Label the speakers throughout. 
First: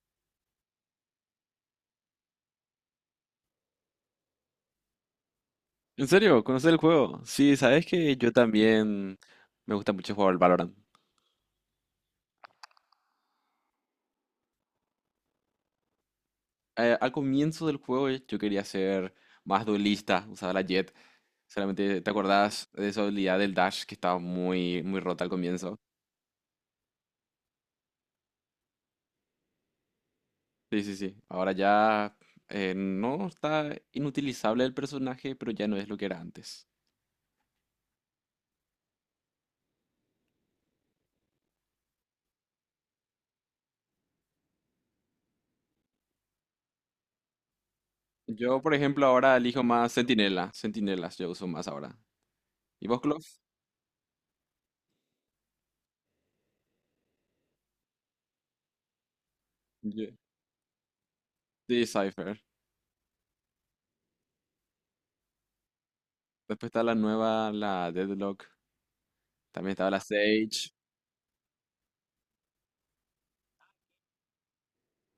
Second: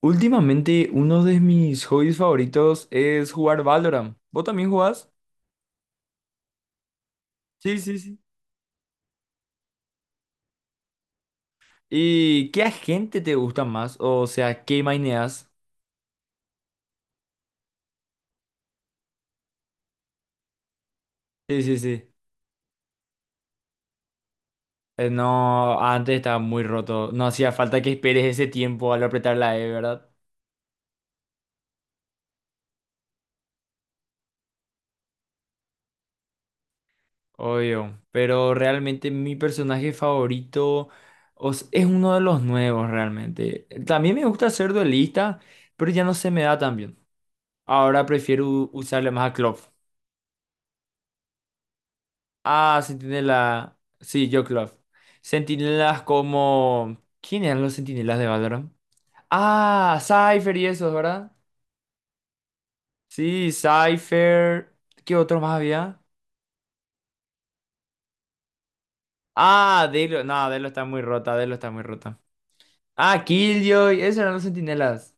Speaker 1: Últimamente, uno de mis hobbies favoritos es jugar Valorant. ¿Vos también jugás?
Speaker 2: ¿En serio? ¿Conoces el juego? Sí,
Speaker 1: Sí,
Speaker 2: sabes
Speaker 1: sí,
Speaker 2: que
Speaker 1: sí.
Speaker 2: yo también me gusta mucho jugar al Valorant.
Speaker 1: ¿Y qué agente te gusta más? O sea, ¿qué maineas?
Speaker 2: Al comienzo del juego yo quería ser más duelista, usaba la Jett.
Speaker 1: Sí, sí,
Speaker 2: Solamente te
Speaker 1: sí.
Speaker 2: acordás de esa habilidad del dash que estaba muy, muy
Speaker 1: Eh,
Speaker 2: rota al
Speaker 1: no,
Speaker 2: comienzo.
Speaker 1: antes estaba muy roto. No hacía falta que esperes ese tiempo al apretar la E, ¿verdad?
Speaker 2: Sí, sí, sí. Ahora ya no está inutilizable el personaje, pero ya no es lo que era antes.
Speaker 1: Obvio. Pero realmente mi personaje favorito es uno de los nuevos, realmente. También me gusta ser duelista, pero ya no se me da tan bien. Ahora prefiero
Speaker 2: Yo, por ejemplo,
Speaker 1: usarle más a
Speaker 2: ahora
Speaker 1: Klopp.
Speaker 2: elijo más Centinela. Centinelas yo uso más ahora.
Speaker 1: Ah,
Speaker 2: ¿Y vos, Clof?
Speaker 1: Sentinela. Sí, yo Club. Sentinelas como. ¿Quién eran los sentinelas de Valorant? Ah,
Speaker 2: Yo-
Speaker 1: Cypher y esos, ¿verdad?
Speaker 2: Sí, Cypher.
Speaker 1: Sí, Cypher. ¿Qué otro más había?
Speaker 2: Después está la nueva, la Deadlock. También
Speaker 1: Ah,
Speaker 2: estaba la
Speaker 1: Delo. No, Delo
Speaker 2: Sage.
Speaker 1: está muy rota, Delo está muy rota. Ah, Killjoy. Esos eran los sentinelas.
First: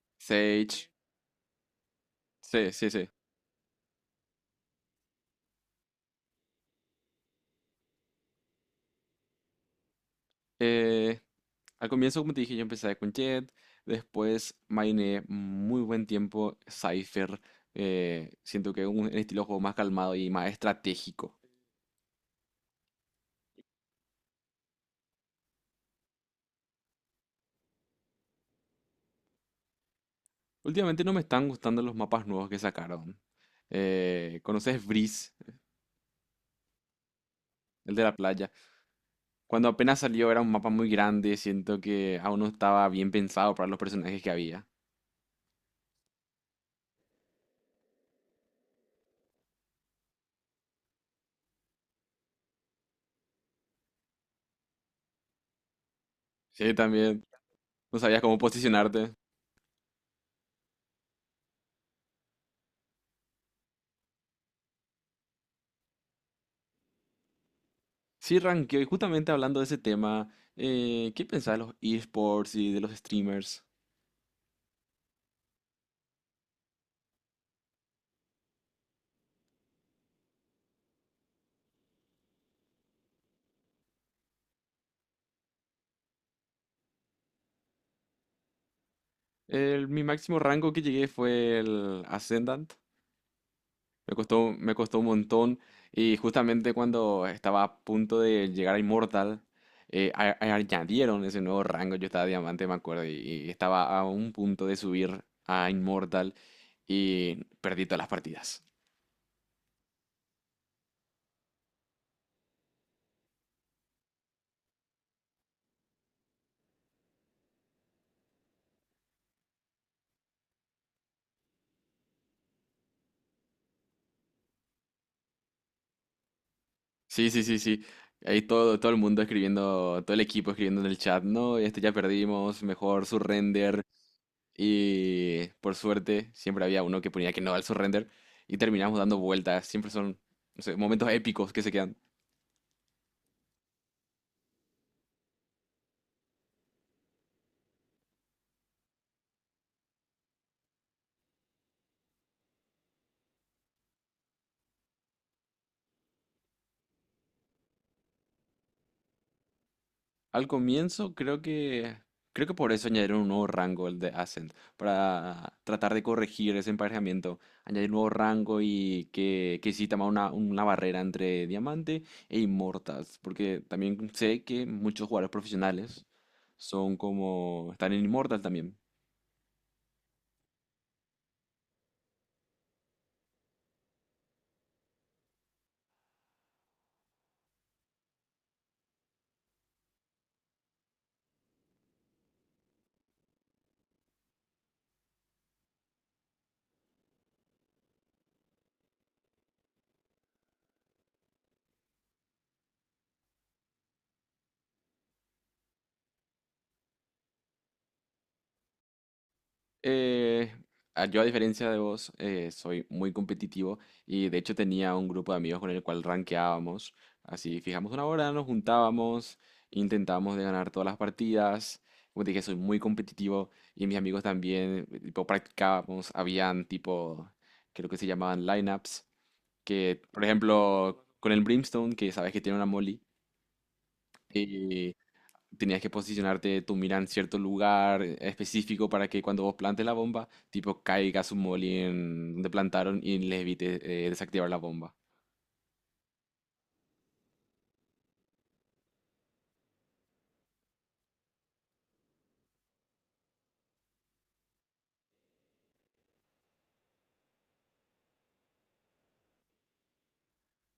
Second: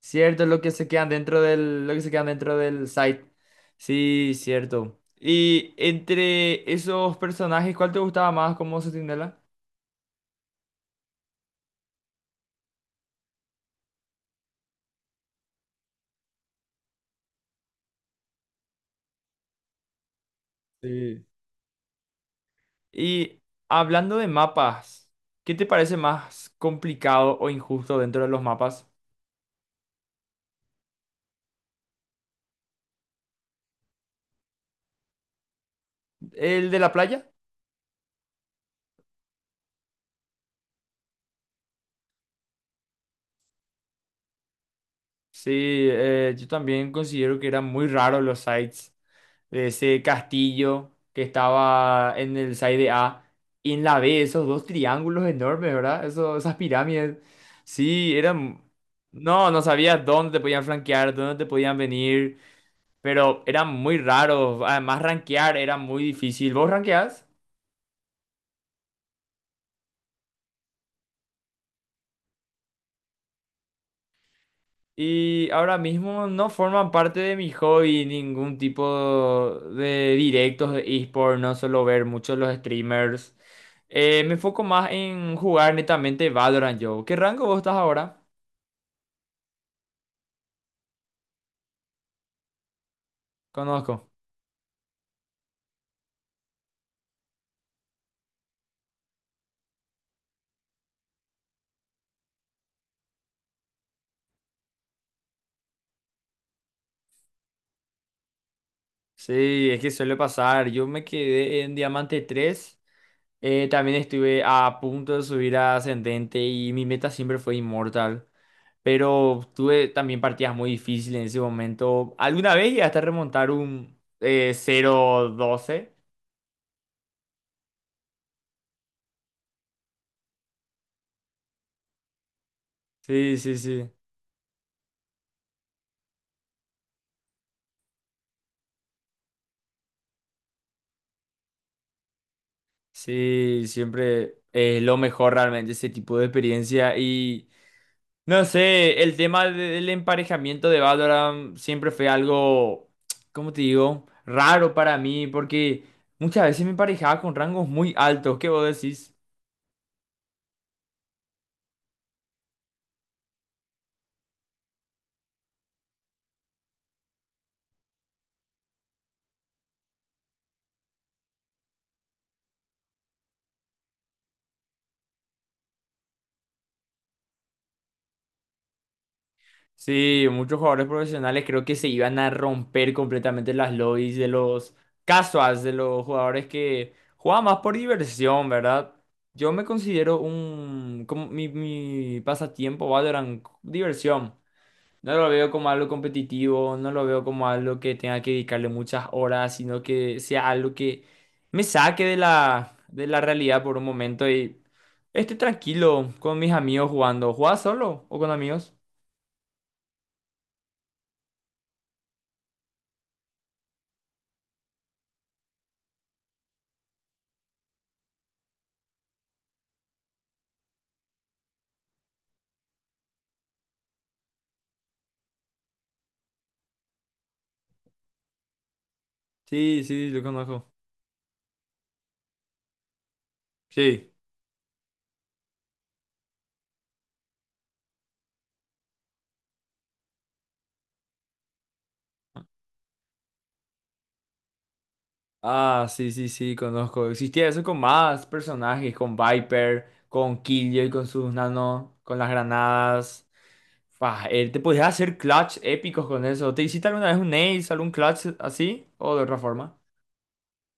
Speaker 1: Cierto, lo que se
Speaker 2: Sage.
Speaker 1: quedan dentro del. Lo que se quedan dentro
Speaker 2: Sí,
Speaker 1: del
Speaker 2: sí, sí.
Speaker 1: site. Sí, cierto. Y entre esos personajes, ¿cuál te gustaba más como sentinela?
Speaker 2: Eh, Al comienzo, como te dije, yo empecé con Jet. Después maineé muy buen tiempo Cypher. Siento que es un estilo de juego más calmado y más
Speaker 1: Sí.
Speaker 2: estratégico.
Speaker 1: Y hablando de mapas, ¿qué te parece más complicado o injusto dentro de los mapas?
Speaker 2: Últimamente no me están gustando los mapas nuevos que sacaron. ¿Conoces Breeze,
Speaker 1: ¿El de la playa?
Speaker 2: el de la playa? Cuando apenas salió era un mapa muy grande. Siento que aún no estaba bien pensado para los personajes que había.
Speaker 1: Sí, yo también considero que eran muy raros los sites de ese castillo que estaba en el site de A y en la B, esos dos triángulos enormes, ¿verdad? Esas
Speaker 2: Sí,
Speaker 1: pirámides.
Speaker 2: también. No
Speaker 1: Sí,
Speaker 2: sabías cómo
Speaker 1: eran.
Speaker 2: posicionarte.
Speaker 1: No, no sabías dónde te podían flanquear, dónde te podían venir, pero eran muy raros. Además, rankear era muy difícil. ¿Vos rankeás?
Speaker 2: Sí, ranqueo. Y justamente hablando de ese tema, ¿qué pensás de los esports y de los streamers?
Speaker 1: Y ahora mismo no forman parte de mi hobby ningún tipo de directos de eSport, no suelo ver mucho los streamers. Me enfoco más en jugar netamente Valorant yo. ¿Qué rango vos estás ahora?
Speaker 2: Mi máximo rango que llegué fue el Ascendant.
Speaker 1: Conozco.
Speaker 2: Me costó un montón. Y justamente cuando estaba a punto de llegar a Immortal, añadieron ese nuevo rango. Yo estaba diamante, me acuerdo, y estaba a un punto de subir a Immortal y perdí todas las partidas.
Speaker 1: Sí, es que suele pasar. Yo me quedé en Diamante tres. También estuve a punto de subir a Ascendente y mi meta siempre fue Inmortal. Pero tuve también partidas muy difíciles en ese momento. Alguna vez llegué hasta remontar un 0-12.
Speaker 2: Sí, sí, sí, sí. Ahí todo el mundo escribiendo, todo el equipo escribiendo en el chat, no, este ya perdimos, mejor
Speaker 1: Sí, sí,
Speaker 2: surrender.
Speaker 1: sí.
Speaker 2: Y por suerte, siempre había uno que ponía que no al surrender. Y terminamos dando vueltas. Siempre son, no sé, momentos épicos que se quedan.
Speaker 1: Sí, siempre es lo mejor realmente ese tipo de experiencia. Y no sé, el del emparejamiento de Valorant siempre fue algo, ¿cómo te digo? Raro para mí, porque muchas veces me emparejaba con rangos muy altos. ¿Qué vos decís?
Speaker 2: Al comienzo creo que por eso añadieron un nuevo rango el de Ascent para tratar de corregir ese emparejamiento, añadir un nuevo rango y que exista más una barrera entre diamante e inmortals, porque también sé que muchos jugadores profesionales son como están en inmortal también.
Speaker 1: Sí, muchos jugadores profesionales creo que se iban a romper completamente las lobbies de los casuals, de los jugadores que juegan más por diversión, ¿verdad? Yo me considero un, como mi pasatiempo, Valorant, diversión. No lo veo como algo competitivo, no lo veo como algo que tenga que dedicarle muchas horas, sino que sea algo que me saque de la realidad por un momento y esté tranquilo con mis amigos jugando. ¿Juegas solo o con amigos?
Speaker 2: Eh, yo, a diferencia de vos, soy muy competitivo y de hecho tenía un grupo de amigos con el cual rankeábamos. Así, fijamos una hora, nos juntábamos, intentábamos de ganar todas las partidas. Como te dije, soy muy competitivo y mis amigos también, tipo, practicábamos. Habían, tipo, creo que se llamaban lineups,
Speaker 1: Sí,
Speaker 2: que,
Speaker 1: sí, lo
Speaker 2: por
Speaker 1: conozco.
Speaker 2: ejemplo, con el Brimstone, que sabes que tiene una molly,
Speaker 1: Sí.
Speaker 2: tenías que posicionarte tu mira en cierto lugar específico para que cuando vos plantes la bomba, tipo caiga su molly en donde plantaron y les evite desactivar la bomba.
Speaker 1: Ah, sí, sí, sí, conozco. Existía eso con más personajes, con Viper, con Killjoy, con sus nano, con las granadas. Fah, te podías hacer clutch épicos con eso. ¿Te hiciste alguna vez un ace, algún clutch así? ¿O de otra forma?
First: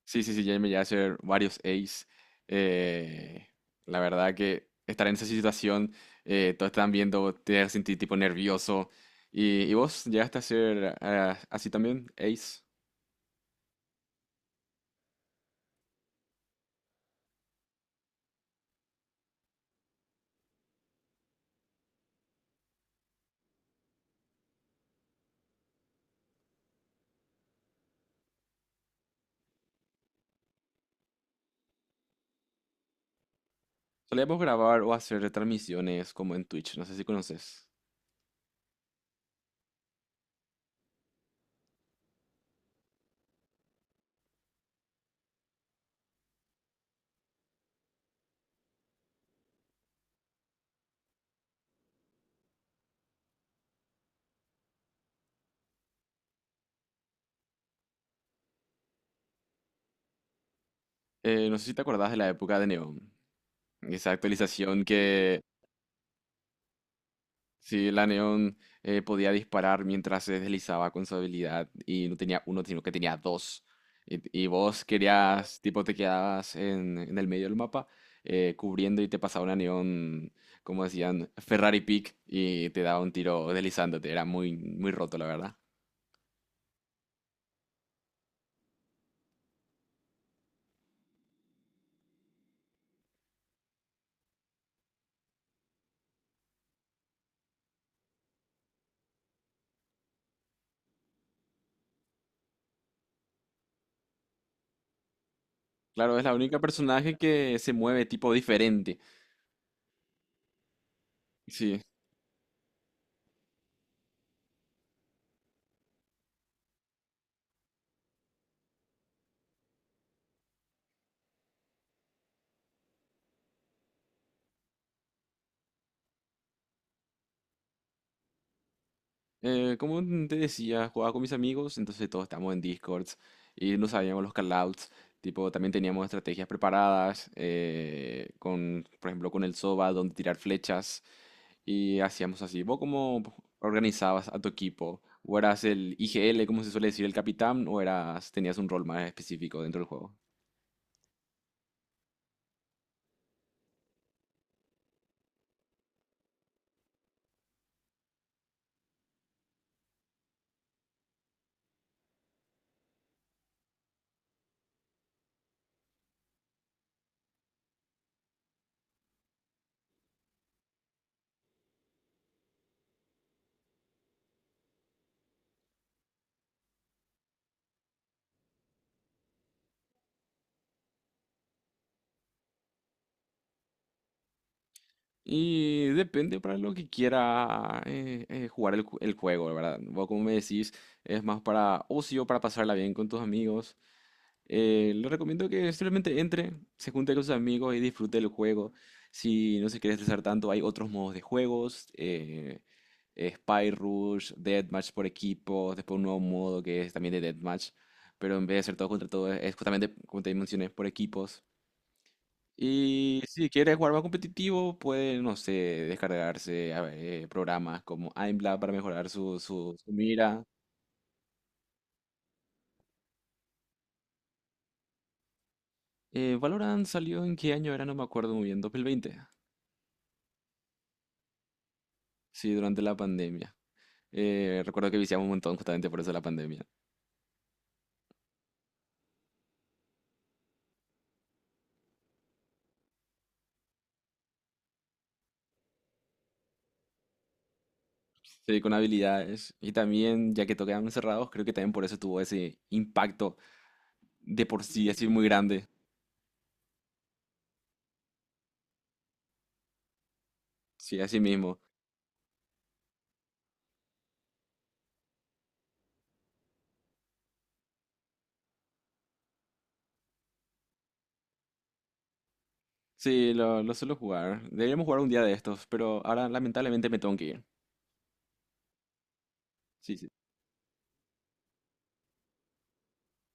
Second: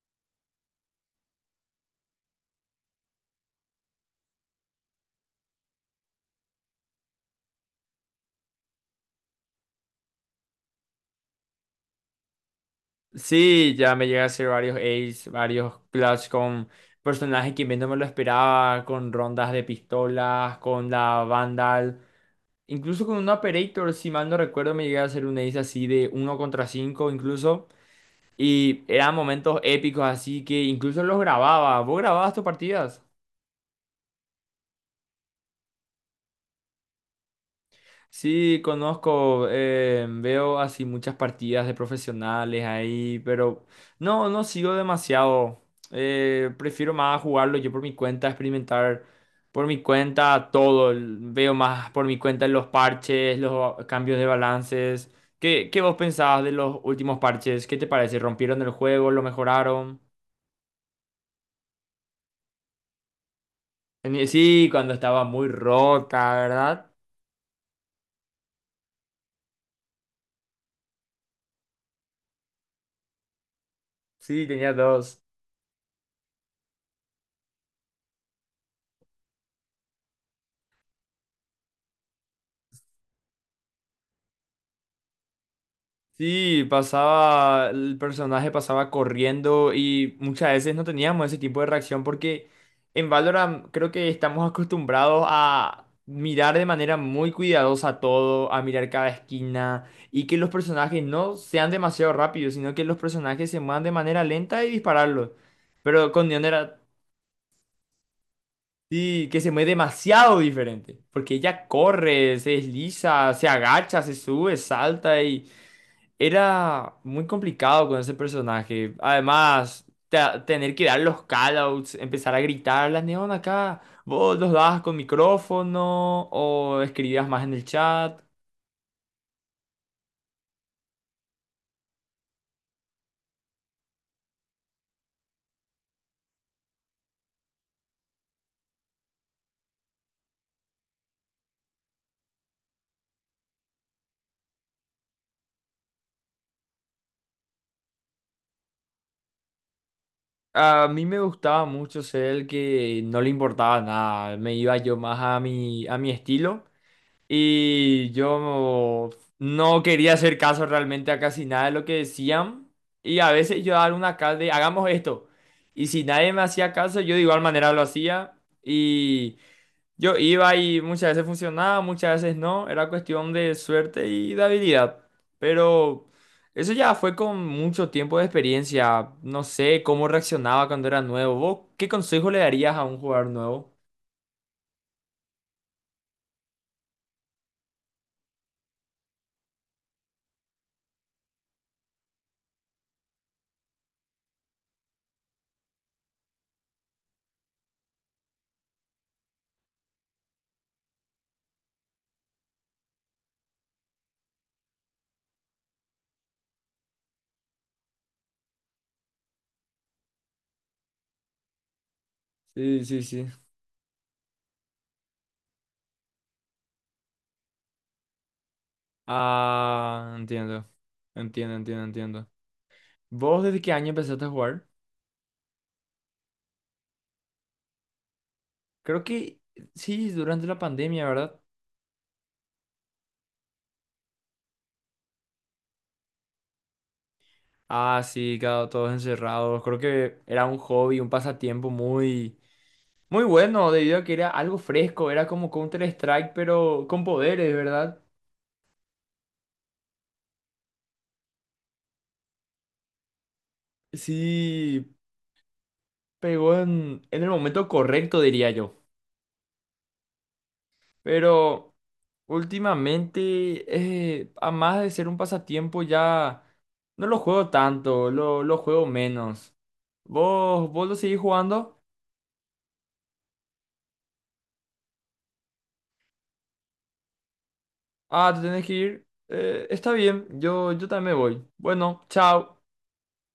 Speaker 2: Sí, sí, sí, ya me llegué a hacer varios ace. Eh, la verdad que estar en esa situación, todos están viendo, te sentí tipo nervioso. Y vos llegaste a hacer ah, así también, ace?
Speaker 1: Sí, ya me llegué a hacer varios ace, varios clutch con personajes que menos me lo esperaba, con rondas de pistolas, con la Vandal. Incluso con un operator, si mal no recuerdo, me llegué a hacer un ace así de uno contra 5, incluso. Y eran momentos épicos, así que incluso los grababa. ¿Vos grababas tus partidas?
Speaker 2: Solíamos grabar o hacer transmisiones como en Twitch, no sé si conoces.
Speaker 1: Sí, conozco, veo así muchas partidas de profesionales ahí, pero no, no sigo demasiado. Prefiero más jugarlo yo por mi cuenta, experimentar por mi cuenta todo. Veo más por mi cuenta los parches, los cambios de balances. ¿Qué vos pensabas de los últimos parches? ¿Qué te parece? ¿Rompieron el juego? ¿Lo mejoraron?
Speaker 2: No sé si te acordás de la época de Neon. Esa
Speaker 1: Sí,
Speaker 2: actualización
Speaker 1: cuando estaba
Speaker 2: que
Speaker 1: muy rota, ¿verdad?
Speaker 2: sí, la Neon podía disparar mientras se deslizaba con su habilidad y no tenía uno, sino que tenía dos.
Speaker 1: Sí,
Speaker 2: Y
Speaker 1: tenía
Speaker 2: vos
Speaker 1: dos.
Speaker 2: querías, tipo, te quedabas en el medio del mapa cubriendo y te pasaba una Neon, como decían, Ferrari Peak y te daba un tiro deslizándote. Era muy, muy roto, la verdad.
Speaker 1: Sí, pasaba, el personaje pasaba corriendo y muchas veces no teníamos ese tipo de reacción porque en Valorant creo que estamos acostumbrados a mirar de manera muy cuidadosa todo, a mirar cada esquina y que los personajes no sean demasiado rápidos, sino que los personajes se muevan de manera lenta y dispararlos. Pero
Speaker 2: Claro, es
Speaker 1: con
Speaker 2: la
Speaker 1: Neon
Speaker 2: única
Speaker 1: era,
Speaker 2: personaje que se mueve tipo diferente.
Speaker 1: sí, que se mueve demasiado diferente porque ella
Speaker 2: Sí.
Speaker 1: corre, se desliza, se agacha, se sube, salta y. Era muy complicado con ese personaje. Además, tener que dar los callouts, empezar a gritar, la neón acá, vos los dabas con micrófono o escribías más en el chat.
Speaker 2: Como te decía, jugaba con mis amigos, entonces todos estábamos en Discords y no sabíamos los callouts. Tipo, también teníamos estrategias preparadas, con, por ejemplo, con el Soba, donde tirar flechas. Y hacíamos así. ¿Vos cómo organizabas a tu equipo? ¿O eras el IGL, como se suele decir, el capitán? ¿O eras, tenías un rol más específico dentro del juego?
Speaker 1: A mí me gustaba mucho ser el que no le importaba nada, me iba yo más a mi estilo. Y yo no quería hacer caso realmente a casi nada de lo que decían. Y a veces yo daba una acá de, hagamos esto. Y si nadie me hacía caso, yo de igual manera lo hacía. Y yo iba y muchas veces funcionaba, muchas veces no. Era cuestión de suerte y de habilidad. Pero eso ya fue con mucho tiempo de experiencia. No sé cómo reaccionaba cuando era nuevo. ¿Vos qué consejo le darías a un jugador nuevo?
Speaker 2: Y depende para lo que quiera jugar el juego, ¿verdad? Vos, como me decís, es más para ocio, para pasarla bien con tus amigos. Le recomiendo que simplemente entre, se junte con sus amigos y disfrute el juego. Si no se quiere estresar tanto, hay otros modos de juegos. Spy Rush, Deathmatch por equipo, después un nuevo modo que es también de Deathmatch. Pero en vez de ser todo contra todo, es justamente, como te mencioné, por equipos.
Speaker 1: Sí, sí,
Speaker 2: Y
Speaker 1: sí.
Speaker 2: si quieres jugar más competitivo, puede, no sé, descargarse a ver, programas como aimbla para mejorar su
Speaker 1: Ah,
Speaker 2: mira.
Speaker 1: entiendo. Entiendo, entiendo, entiendo. ¿Vos desde qué año empezaste a jugar?
Speaker 2: Valorant salió en qué año era, no me acuerdo muy bien,
Speaker 1: Creo
Speaker 2: 2020.
Speaker 1: que sí, durante la pandemia, ¿verdad?
Speaker 2: Sí, durante la pandemia. Recuerdo que viciamos un montón justamente por eso la pandemia.
Speaker 1: Ah, sí, claro, todos encerrados. Creo que era un hobby, un pasatiempo muy, muy bueno, debido a que era algo fresco, era como Counter-Strike, pero con poderes, ¿verdad?
Speaker 2: Sí, con habilidades. Y también, ya que tocaban encerrados, creo que también por eso tuvo ese impacto de por
Speaker 1: Sí,
Speaker 2: sí, así muy grande.
Speaker 1: pegó en el momento correcto, diría yo.
Speaker 2: Sí, así mismo.
Speaker 1: Pero últimamente, a más de ser un pasatiempo, ya no lo juego tanto, lo juego menos. ¿Vos lo seguís jugando?
Speaker 2: Sí, lo suelo jugar. Deberíamos jugar un día de estos, pero ahora lamentablemente me tengo que ir.
Speaker 1: Ah, te tenés que ir. Está
Speaker 2: Sí, sí.
Speaker 1: bien, yo también me voy. Bueno, chao.